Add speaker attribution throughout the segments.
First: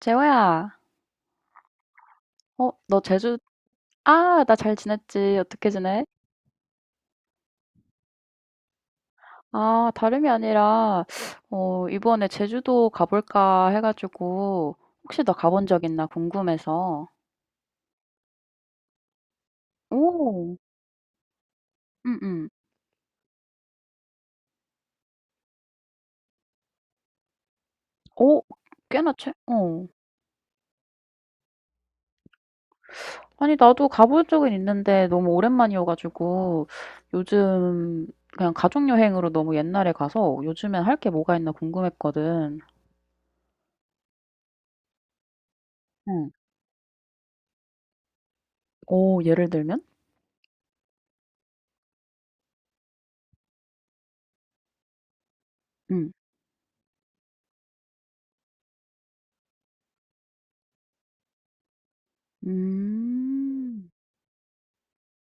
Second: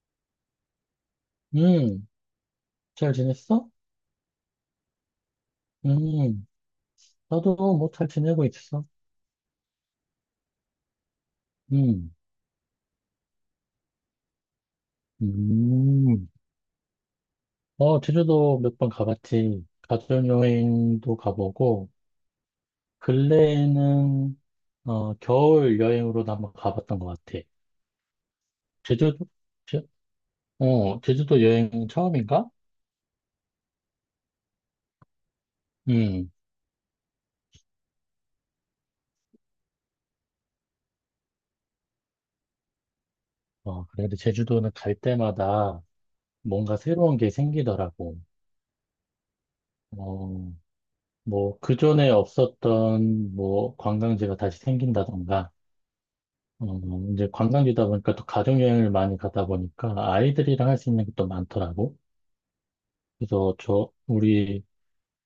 Speaker 1: 재호야,
Speaker 2: 음,
Speaker 1: 너
Speaker 2: 잘
Speaker 1: 제주.
Speaker 2: 지냈어?
Speaker 1: 아, 나 잘 지냈지. 어떻게 지내?
Speaker 2: 음, 나도 뭐 잘 지내고 있어.
Speaker 1: 아, 다름이 아니라,
Speaker 2: 음,
Speaker 1: 이번에 제주도 가볼까 해가지고, 혹시 너 가본 적 있나
Speaker 2: 음.
Speaker 1: 궁금해서.
Speaker 2: 어, 제주도 몇 번 가봤지.
Speaker 1: 오,
Speaker 2: 가족여행도 가보고,
Speaker 1: 응, 응.
Speaker 2: 근래에는, 겨울 여행으로도 한번 가봤던 것 같아.
Speaker 1: 오, 꽤나
Speaker 2: 제주도?
Speaker 1: 최,
Speaker 2: 제,
Speaker 1: 어.
Speaker 2: 제주도 여행 처음인가?
Speaker 1: 아니, 나도 가본 적은 있는데, 너무
Speaker 2: 음,
Speaker 1: 오랜만이어가지고, 요즘, 그냥 가족여행으로 너무 옛날에 가서, 요즘엔 할 게 뭐가 있나 궁금했거든.
Speaker 2: 어, 그래도 제주도는 갈 때마다
Speaker 1: 응.
Speaker 2: 뭔가 새로운 게 생기더라고.
Speaker 1: 오, 예를 들면?
Speaker 2: 어, 뭐, 그전에 없었던, 뭐, 관광지가 다시 생긴다던가,
Speaker 1: 응.
Speaker 2: 어, 이제 관광지다 보니까 또 가족여행을 많이 가다 보니까 아이들이랑 할 수 있는 것도 많더라고. 그래서
Speaker 1: 음.
Speaker 2: 저, 우리,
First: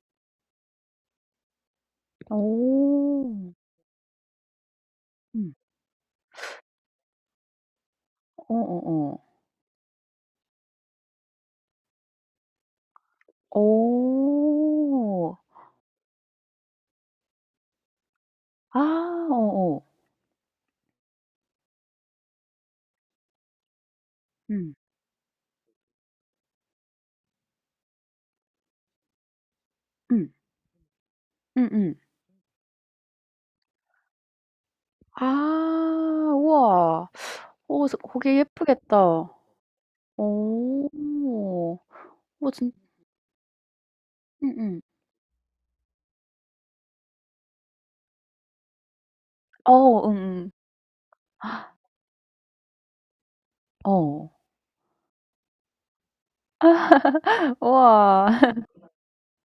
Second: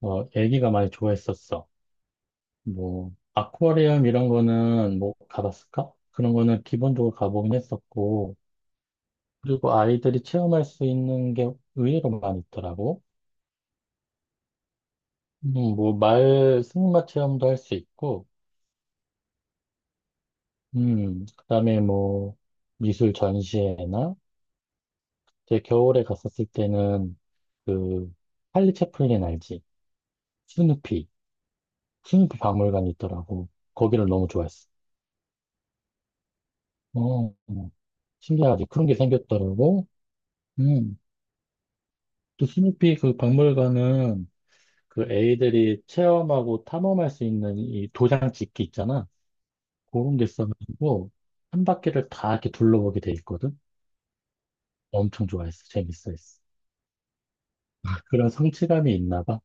Speaker 2: 어, 애기가 많이 좋아했었어. 뭐,
Speaker 1: 오
Speaker 2: 아쿠아리움 이런 거는 뭐
Speaker 1: 음.
Speaker 2: 가봤을까? 그런 거는 기본적으로 가보긴 했었고,
Speaker 1: 어어어.
Speaker 2: 그리고 아이들이 체험할 수 있는 게 의외로 많이 있더라고.
Speaker 1: 어.
Speaker 2: 뭐, 승마 체험도 할 수 있고,
Speaker 1: 아 어어.
Speaker 2: 그다음에 뭐, 미술 전시회나
Speaker 1: 음.
Speaker 2: 제 겨울에 갔었을 때는 그 찰리 채플린 알지?
Speaker 1: 음.
Speaker 2: 스누피,
Speaker 1: 음음.
Speaker 2: 스누피 박물관이 있더라고. 거기를 너무 좋아했어.
Speaker 1: 아 우와.
Speaker 2: 어, 어,
Speaker 1: 어 저 거기
Speaker 2: 신기하지? 그런 게
Speaker 1: 예쁘겠다.
Speaker 2: 생겼더라고.
Speaker 1: 어.
Speaker 2: 음, 또
Speaker 1: 어 진
Speaker 2: 스누피 그 박물관은
Speaker 1: 음음.
Speaker 2: 그 애들이 체험하고 탐험할 수 있는 이 도장 찍기 있잖아.
Speaker 1: 어
Speaker 2: 그런 게
Speaker 1: 음음.
Speaker 2: 있어가지고 한 바퀴를 다 이렇게 둘러보게 돼 있거든.
Speaker 1: 어.
Speaker 2: 엄청 좋아했어. 재밌어했어.
Speaker 1: 우와.
Speaker 2: 그런 성취감이 있나 봐.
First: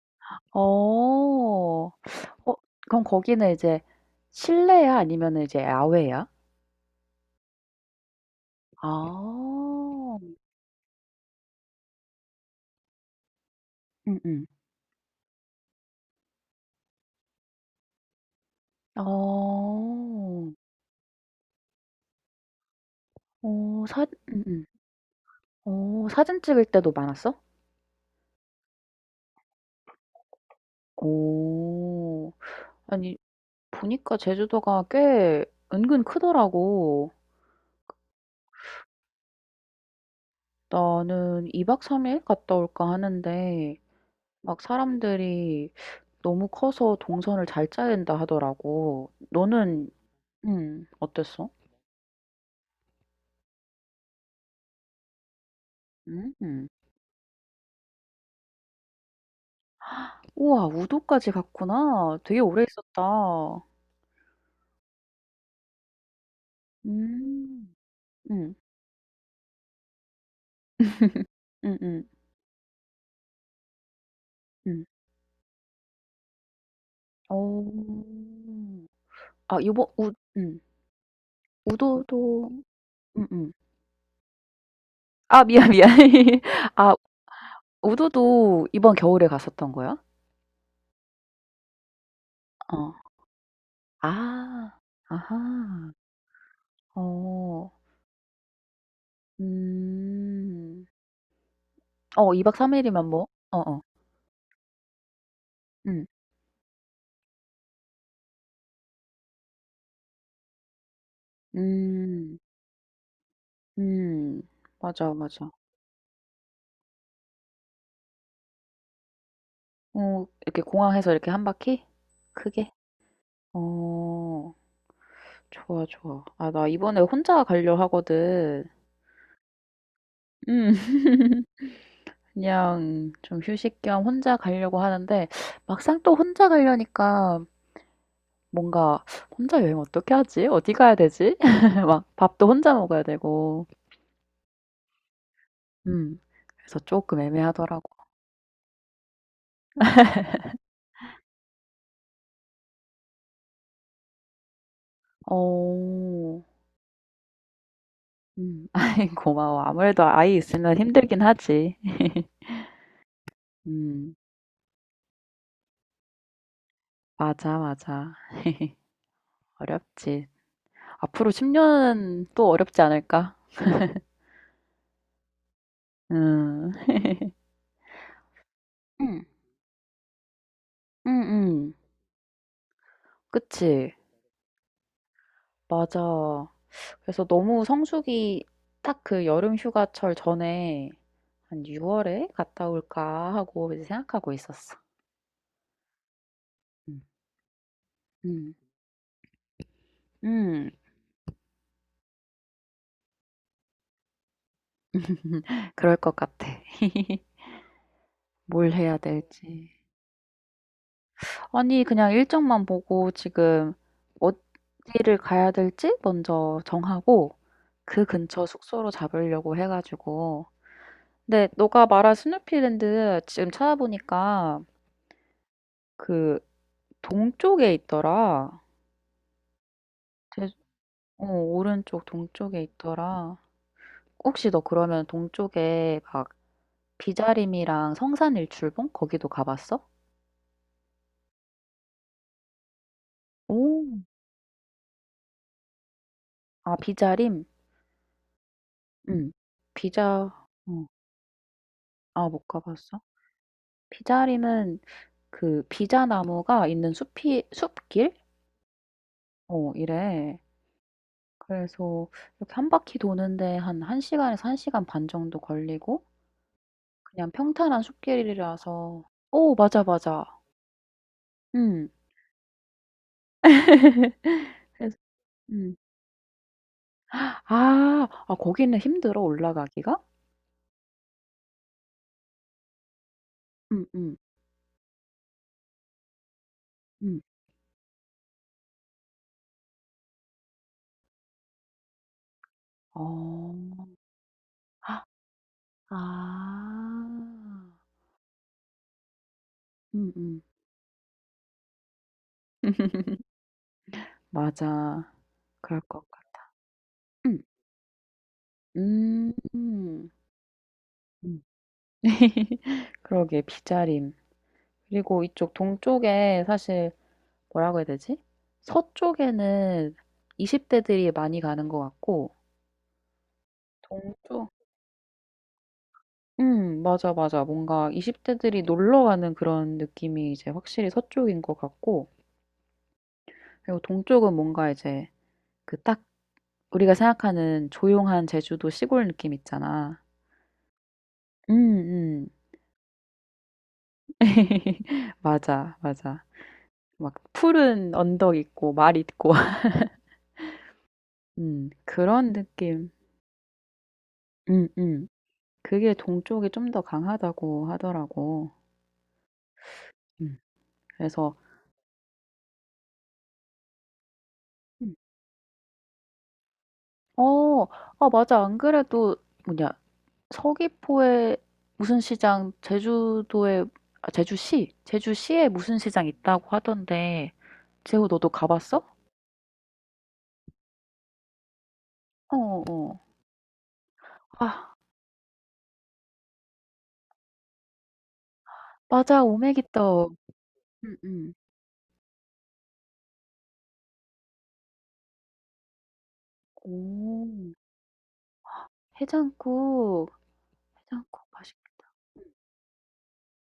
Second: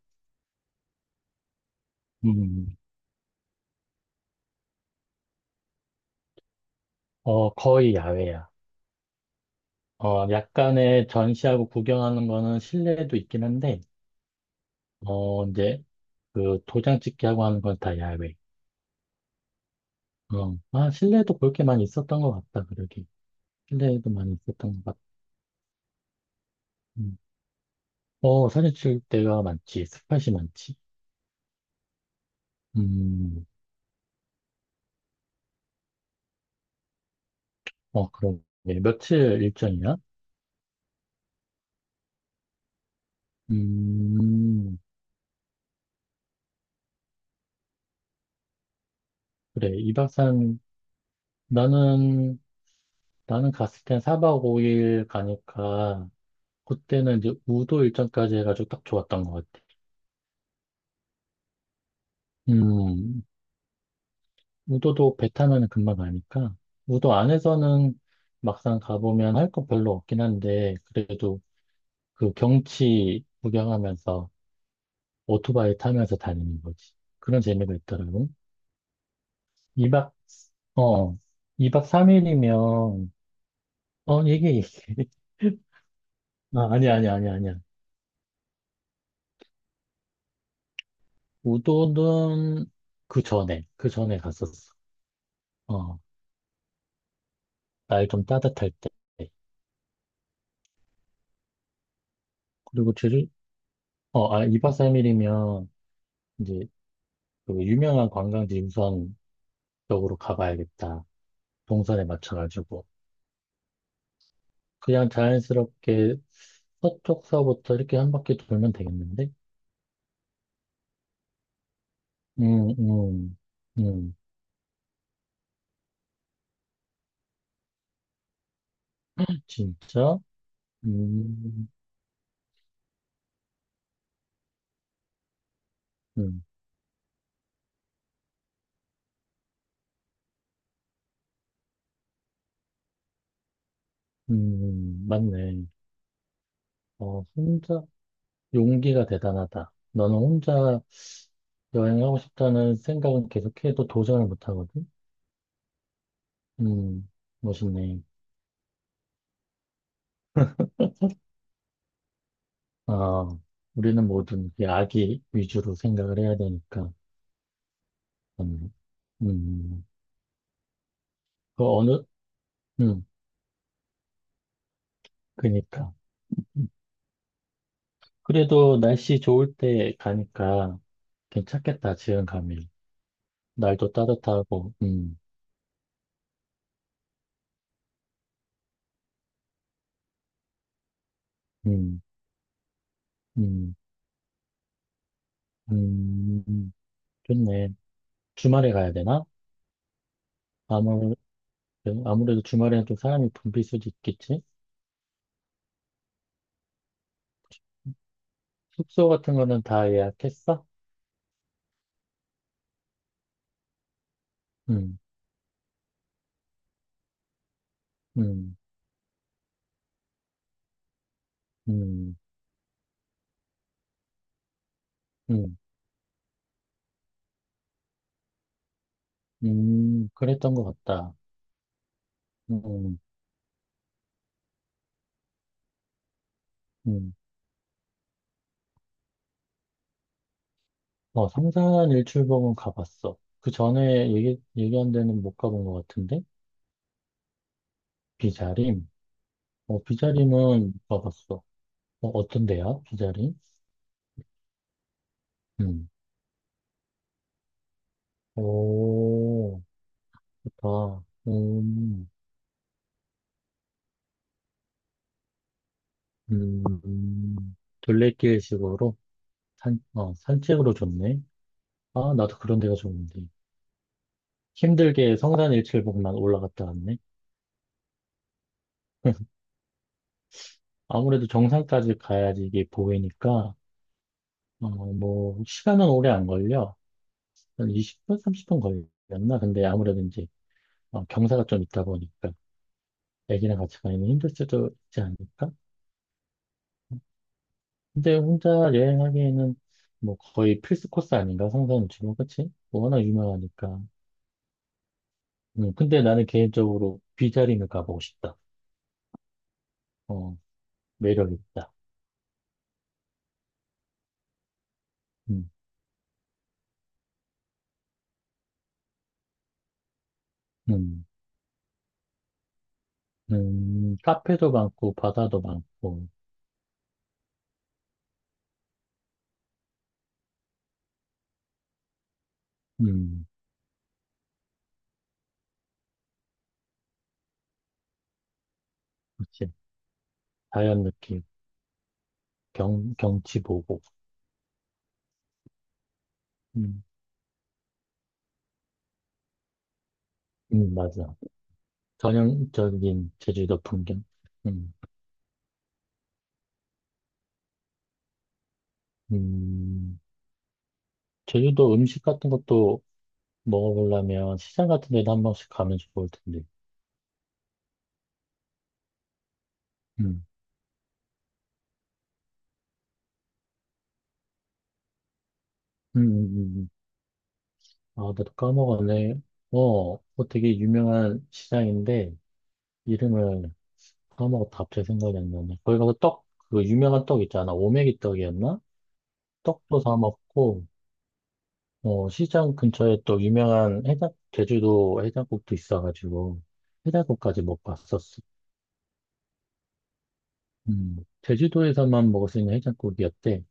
Speaker 1: 어.
Speaker 2: 음,
Speaker 1: 어
Speaker 2: 음.
Speaker 1: 그럼 거기는 이제 실내야? 아니면은 이제 야외야?
Speaker 2: 어, 거의 야외야.
Speaker 1: 아.
Speaker 2: 약간의 전시하고 구경하는 거는 실내도 있긴 한데,
Speaker 1: 음음.
Speaker 2: 이제 그 도장 찍기하고 하는 건 다 야외.
Speaker 1: 어.
Speaker 2: 실내도 볼 게 많이 있었던 것 같다, 그러게.
Speaker 1: 어 사
Speaker 2: 실내에도 많이
Speaker 1: 음음.
Speaker 2: 있었던 것 같다.
Speaker 1: 어 사진 찍을 때도
Speaker 2: 음.
Speaker 1: 많았어?
Speaker 2: 어, 사진 찍을 때가 많지, 스팟이 많지.
Speaker 1: 오오 아니
Speaker 2: 음,
Speaker 1: 보니까 제주도가 꽤 은근 크더라고.
Speaker 2: 어, 그럼 네, 며칠 일정이야?
Speaker 1: 나는 2박 3일 갔다 올까 하는데 막
Speaker 2: 음,
Speaker 1: 사람들이 "너무 커서 동선을 잘 짜야 된다." 하더라고.
Speaker 2: 그래,
Speaker 1: 너는 어땠어?
Speaker 2: 나는, 나는 갔을 땐 4박 5일 가니까,
Speaker 1: 음. 음.
Speaker 2: 그때는 이제 우도 일정까지 해가지고 딱 좋았던 것 같아.
Speaker 1: 우와, 우도까지 갔구나. 되게 오래 있었다.
Speaker 2: 음, 우도도 배 타면은 금방 가니까 우도
Speaker 1: 음.
Speaker 2: 안에서는
Speaker 1: 음.
Speaker 2: 막상 가보면 할 거 별로 없긴 한데 그래도
Speaker 1: 음음.
Speaker 2: 그 경치 구경하면서
Speaker 1: 음. 음.
Speaker 2: 오토바이 타면서 다니는 거지. 그런
Speaker 1: 어.
Speaker 2: 재미가 있더라고.
Speaker 1: 아 요번
Speaker 2: 2박
Speaker 1: 우 음.
Speaker 2: 어 이박
Speaker 1: 우도도
Speaker 2: 3일이면
Speaker 1: 음음.
Speaker 2: 어 이게
Speaker 1: 아 미안, 미안.
Speaker 2: 아니
Speaker 1: 아
Speaker 2: 아니 아니 아니야.
Speaker 1: 우도도 이번 겨울에 갔었던 거야?
Speaker 2: 우도는
Speaker 1: 어.
Speaker 2: 그 전에
Speaker 1: 아.
Speaker 2: 갔었어.
Speaker 1: 아하.
Speaker 2: 어
Speaker 1: 어.
Speaker 2: 날 좀 따뜻할 때.
Speaker 1: 음. 어 2박 3
Speaker 2: 그리고
Speaker 1: 일이면
Speaker 2: 제주
Speaker 1: 뭐 어어.
Speaker 2: 어아 2박 3일이면
Speaker 1: 음.
Speaker 2: 이제 그 유명한 관광지 우선 쪽으로 가봐야겠다. 동선에
Speaker 1: 음.
Speaker 2: 맞춰가지고.
Speaker 1: 음.
Speaker 2: 그냥
Speaker 1: 맞아, 맞아.
Speaker 2: 자연스럽게 서쪽서부터 이렇게 한 바퀴 돌면 되겠는데?
Speaker 1: 어 이렇게 공항에서 이렇게 한 바퀴? 크게?
Speaker 2: 음, 음, 음,
Speaker 1: 어. 좋아, 좋아. 아 나 이번에 혼자 가려 하거든.
Speaker 2: 진짜?
Speaker 1: 음.
Speaker 2: 음,
Speaker 1: 그냥 좀 휴식 겸 혼자 가려고 하는데 막상 또
Speaker 2: 음,
Speaker 1: 혼자 가려니까 뭔가 '혼자 여행 어떻게 하지? 어디 가야 되지?' 막 밥도 혼자 먹어야 되고.
Speaker 2: 맞네.
Speaker 1: 음. 그래서 조금
Speaker 2: 어,
Speaker 1: 애매하더라
Speaker 2: 혼자,
Speaker 1: 고
Speaker 2: 용기가 대단하다. 너는 혼자 여행하고 싶다는 생각은 계속해도 도전을 못하거든?
Speaker 1: 오 어.
Speaker 2: 음, 멋있네.
Speaker 1: 음. 아이, 고마워. 아무래도 아이 있으면 힘들긴 하지.
Speaker 2: 아, 우리는
Speaker 1: 음.
Speaker 2: 모든 이 아기 위주로 생각을 해야 되니까.
Speaker 1: 맞아, 맞아.
Speaker 2: 음, 음.
Speaker 1: 어렵지. 앞으로 10
Speaker 2: 그 어느,
Speaker 1: 년은 또 어렵지
Speaker 2: 음,
Speaker 1: 않을까?
Speaker 2: 그니까. 음,
Speaker 1: 음.
Speaker 2: 그래도 날씨
Speaker 1: 음.
Speaker 2: 좋을 때 가니까
Speaker 1: 음음.
Speaker 2: 괜찮겠다, 지금 가면. 날도
Speaker 1: 그치.
Speaker 2: 따뜻하고,
Speaker 1: 맞아. 그래서 너무 성수기 딱 그 여름 휴가철 전에 한
Speaker 2: 음,
Speaker 1: 6월에 갔다 올까 하고
Speaker 2: 음,
Speaker 1: 이제 생각하고 있었어.
Speaker 2: 음,
Speaker 1: 음,
Speaker 2: 좋네.
Speaker 1: 음,
Speaker 2: 주말에 가야 되나?
Speaker 1: 음.
Speaker 2: 아무, 아무래도 주말에는 좀 사람이 붐빌 수도 있겠지?
Speaker 1: 그럴 것 같아. 뭘 해야
Speaker 2: 숙소 같은 거는
Speaker 1: 될지.
Speaker 2: 다 예약했어?
Speaker 1: 아니, 그냥 일정만 보고 지금
Speaker 2: 음,
Speaker 1: 어디를 가야 될지 먼저 정하고 그 근처
Speaker 2: 음,
Speaker 1: 숙소로 잡으려고 해가지고. 근데 너가 말한
Speaker 2: 음,
Speaker 1: 스누피랜드 지금 찾아보니까
Speaker 2: 음,
Speaker 1: 그 동쪽에 있더라. 제-
Speaker 2: 그랬던 것 같다.
Speaker 1: 어, 오른쪽 동쪽에
Speaker 2: 음,
Speaker 1: 있더라. 혹시 너 그러면 동쪽에 막
Speaker 2: 음.
Speaker 1: 비자림이랑 성산일출봉 거기도 가봤어?
Speaker 2: 어, 삼산 일출봉은 가봤어. 그
Speaker 1: 오,
Speaker 2: 전에 얘기한 데는 못 가본 것 같은데?
Speaker 1: 아, 비자림?
Speaker 2: 비자림?
Speaker 1: 응.
Speaker 2: 어,
Speaker 1: 비자,
Speaker 2: 비자림은
Speaker 1: 어.
Speaker 2: 가봤어. 어,
Speaker 1: 아, 못
Speaker 2: 어떤데요?
Speaker 1: 가봤어?
Speaker 2: 비자림?
Speaker 1: 비자림은 그
Speaker 2: 음.
Speaker 1: 비자나무가 있는 숲이, 숲길?
Speaker 2: 오,
Speaker 1: 어, 이래.
Speaker 2: 좋다.
Speaker 1: 그래서 이렇게 한 바퀴 도는데 한 1시간에서 1시간 반 정도 걸리고 그냥
Speaker 2: 음,
Speaker 1: 평탄한
Speaker 2: 둘레길식으로?
Speaker 1: 숲길이라서, 오, 맞아, 맞아.
Speaker 2: 산책으로 좋네.
Speaker 1: 응.
Speaker 2: 아, 나도 그런 데가 좋은데.
Speaker 1: 그래서,
Speaker 2: 힘들게
Speaker 1: 음.
Speaker 2: 성산일출봉만 올라갔다 왔네.
Speaker 1: 아, 아, 거기는 힘들어, 올라가기가?
Speaker 2: 아무래도 정상까지 가야지 이게 보이니까,
Speaker 1: 응, 응,
Speaker 2: 어, 뭐, 시간은 오래 안 걸려.
Speaker 1: 응.
Speaker 2: 한 20분, 30분 걸렸나? 근데 아무래도 이제, 경사가 좀 있다 보니까,
Speaker 1: 어,
Speaker 2: 애기랑 같이 가면 힘들 수도 있지
Speaker 1: 아,
Speaker 2: 않을까?
Speaker 1: 아.
Speaker 2: 근데 혼자 여행하기에는 뭐
Speaker 1: 음음.
Speaker 2: 거의 필수 코스 아닌가? 성산 유치원, 그치? 워낙 유명하니까.
Speaker 1: 맞아. 그럴
Speaker 2: 근데
Speaker 1: 것
Speaker 2: 나는
Speaker 1: 같아.
Speaker 2: 개인적으로
Speaker 1: 음.
Speaker 2: 비자림을 가보고 싶다.
Speaker 1: 음. 음.
Speaker 2: 어, 매력
Speaker 1: 음.
Speaker 2: 있다.
Speaker 1: 그러게, 비자림. 그리고
Speaker 2: 음,
Speaker 1: 이쪽 동쪽에 사실 뭐라고 해야 되지? 서쪽에는 20
Speaker 2: 음,
Speaker 1: 대들이 많이 가는 것 같고.
Speaker 2: 카페도
Speaker 1: 동쪽
Speaker 2: 많고, 바다도 많고,
Speaker 1: 맞아, 맞아. 뭔가 20 대들이 놀러 가는 그런 느낌이 이제 확실히 서쪽인 것 같고,
Speaker 2: 음,
Speaker 1: 그리고 동쪽은 뭔가 이제 그딱 우리가 생각하는 조용한 제주도 시골 느낌
Speaker 2: 그치.
Speaker 1: 있잖아.
Speaker 2: 자연 느낌,
Speaker 1: 음, 음.
Speaker 2: 경치 보고,
Speaker 1: 맞아, 맞아.
Speaker 2: 음,
Speaker 1: 막 푸른 언덕 있고 말 있고.
Speaker 2: 맞아.
Speaker 1: 그런 느낌.
Speaker 2: 전형적인 제주도 풍경.
Speaker 1: 음,
Speaker 2: 음,
Speaker 1: 음. 그게 동쪽이 좀 더 강하다고 하더라고.
Speaker 2: 음,
Speaker 1: 음. 그래서
Speaker 2: 제주도 음식 같은 것도 먹어보려면 시장 같은
Speaker 1: 음.
Speaker 2: 데도 한 번씩 가면 좋을 텐데.
Speaker 1: 어, 아 맞아. 안 그래도 뭐냐,
Speaker 2: 음,
Speaker 1: 서귀포에 무슨 시장, 제주도에, 아, 제주시에 무슨
Speaker 2: 음,
Speaker 1: 시장
Speaker 2: 음,
Speaker 1: 있다고
Speaker 2: 음.
Speaker 1: 하던데.
Speaker 2: 아,
Speaker 1: 재호,
Speaker 2: 나도
Speaker 1: 너도 가봤어?
Speaker 2: 까먹었네. 뭐 되게 유명한 시장인데,
Speaker 1: 어, 어.
Speaker 2: 이름을 까먹었다.
Speaker 1: 어.
Speaker 2: 갑자기 생각이 안 나네. 거기 가서 떡, 그 유명한 떡 있잖아. 오메기 떡이었나?
Speaker 1: 맞아.
Speaker 2: 떡도 사
Speaker 1: 오메기떡.
Speaker 2: 먹고,
Speaker 1: 음음.
Speaker 2: 시장 근처에 또 유명한 제주도 해장국도 있어가지고,
Speaker 1: 오.
Speaker 2: 해장국까지 먹봤었어.
Speaker 1: 해장국.
Speaker 2: 음,
Speaker 1: 해장국 맛있겠다.
Speaker 2: 제주도에서만 먹을 수 있는 해장국이었대.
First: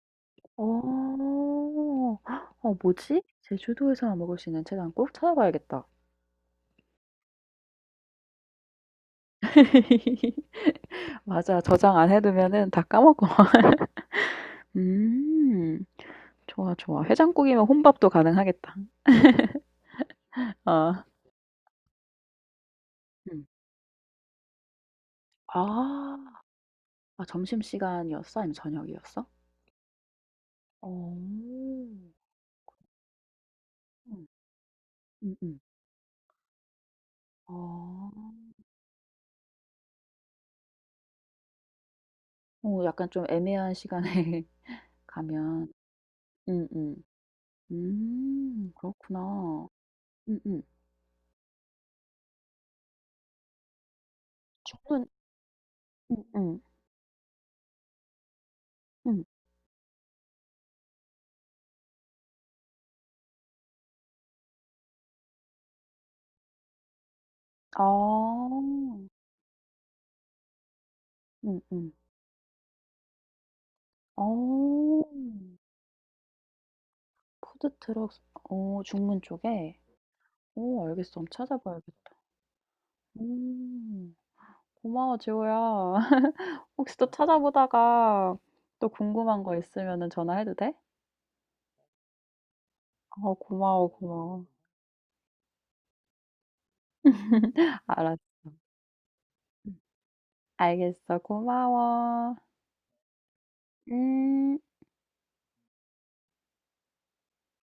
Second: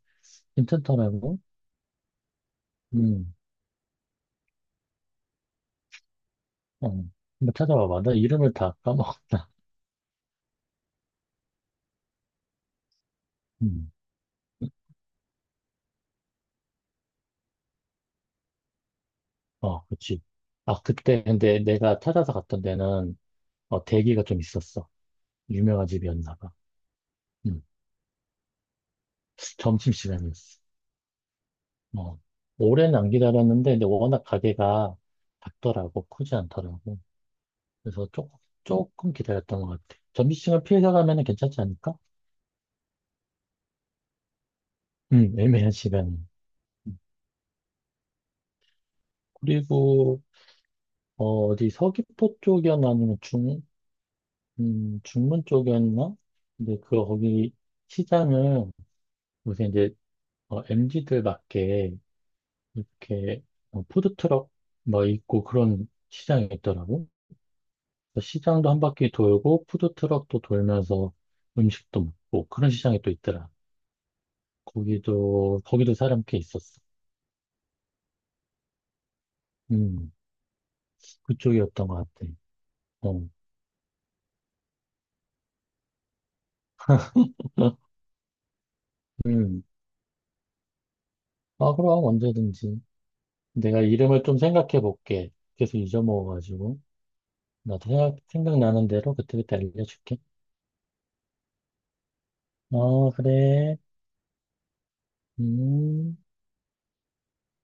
Speaker 2: 괜찮더라고?
Speaker 1: 어. 헉, 어 뭐지?
Speaker 2: 음,
Speaker 1: 제주도에서만 먹을 수 있는 해장국? 찾아봐야겠다.
Speaker 2: 어, 한번 찾아봐봐. 나 이름을 다 까먹었다.
Speaker 1: 맞아. 저장 안 해 두면은 다 까먹어.
Speaker 2: 음.
Speaker 1: 음. 좋아, 좋아. 해장국이면 혼밥도 가능하겠다.
Speaker 2: 어, 그치. 아,
Speaker 1: 아.
Speaker 2: 그때 근데 내가 찾아서 갔던 데는
Speaker 1: 음.
Speaker 2: 대기가 좀 있었어. 유명한 집이었나
Speaker 1: 아.
Speaker 2: 봐.
Speaker 1: 아
Speaker 2: 음,
Speaker 1: 점심시간이었어? 아니면 저녁이었어?
Speaker 2: 점심시간이었어.
Speaker 1: 어. 음.
Speaker 2: 어, 오래는 안 기다렸는데 근데 워낙 가게가
Speaker 1: 음음.
Speaker 2: 작더라고. 크지 않더라고. 그래서
Speaker 1: 어.
Speaker 2: 조금 기다렸던 것 같아. 점심시간 피해서 가면 괜찮지 않을까?
Speaker 1: 어 약간 좀 애매한 시간에
Speaker 2: 애매한
Speaker 1: 가면
Speaker 2: 시간이. 음,
Speaker 1: 음음. 그렇구나.
Speaker 2: 그리고
Speaker 1: 음음.
Speaker 2: 어, 디 서귀포 쪽이었나 아니면 중, 음,
Speaker 1: 저는
Speaker 2: 중문 쪽이었나?
Speaker 1: 음음. 음.
Speaker 2: 근데 그 거기 시장은
Speaker 1: 음.
Speaker 2: 요새 이제 MZ들밖에 이렇게 푸드트럭 뭐 있고 그런 시장이 있더라고.
Speaker 1: 아.
Speaker 2: 그래서 시장도 한 바퀴 돌고 푸드트럭도 돌면서
Speaker 1: 음음.
Speaker 2: 음식도 먹고 그런 시장이 또 있더라.
Speaker 1: 어.
Speaker 2: 거기도 사람 꽤 있었어.
Speaker 1: 푸드트럭, 어 중문 쪽에?
Speaker 2: 음,
Speaker 1: 오, 알겠어. 한번
Speaker 2: 그쪽이었던 것
Speaker 1: 찾아봐야겠다.
Speaker 2: 같아. 어,
Speaker 1: 음. 고마워, 지호야. 혹시 또 찾아보다가 또 궁금한 거
Speaker 2: 음,
Speaker 1: 있으면은 전화해도 돼?
Speaker 2: 그럼 언제든지
Speaker 1: 어,
Speaker 2: 내가
Speaker 1: 고마워,
Speaker 2: 이름을 좀
Speaker 1: 고마워.
Speaker 2: 생각해 볼게. 계속 잊어먹어가지고 나도 생각
Speaker 1: 알았어.
Speaker 2: 생각나는 대로 그때그때
Speaker 1: 응.
Speaker 2: 알려줄게.
Speaker 1: 알겠어. 고마워.
Speaker 2: 어, 그래.
Speaker 1: 음.
Speaker 2: 음.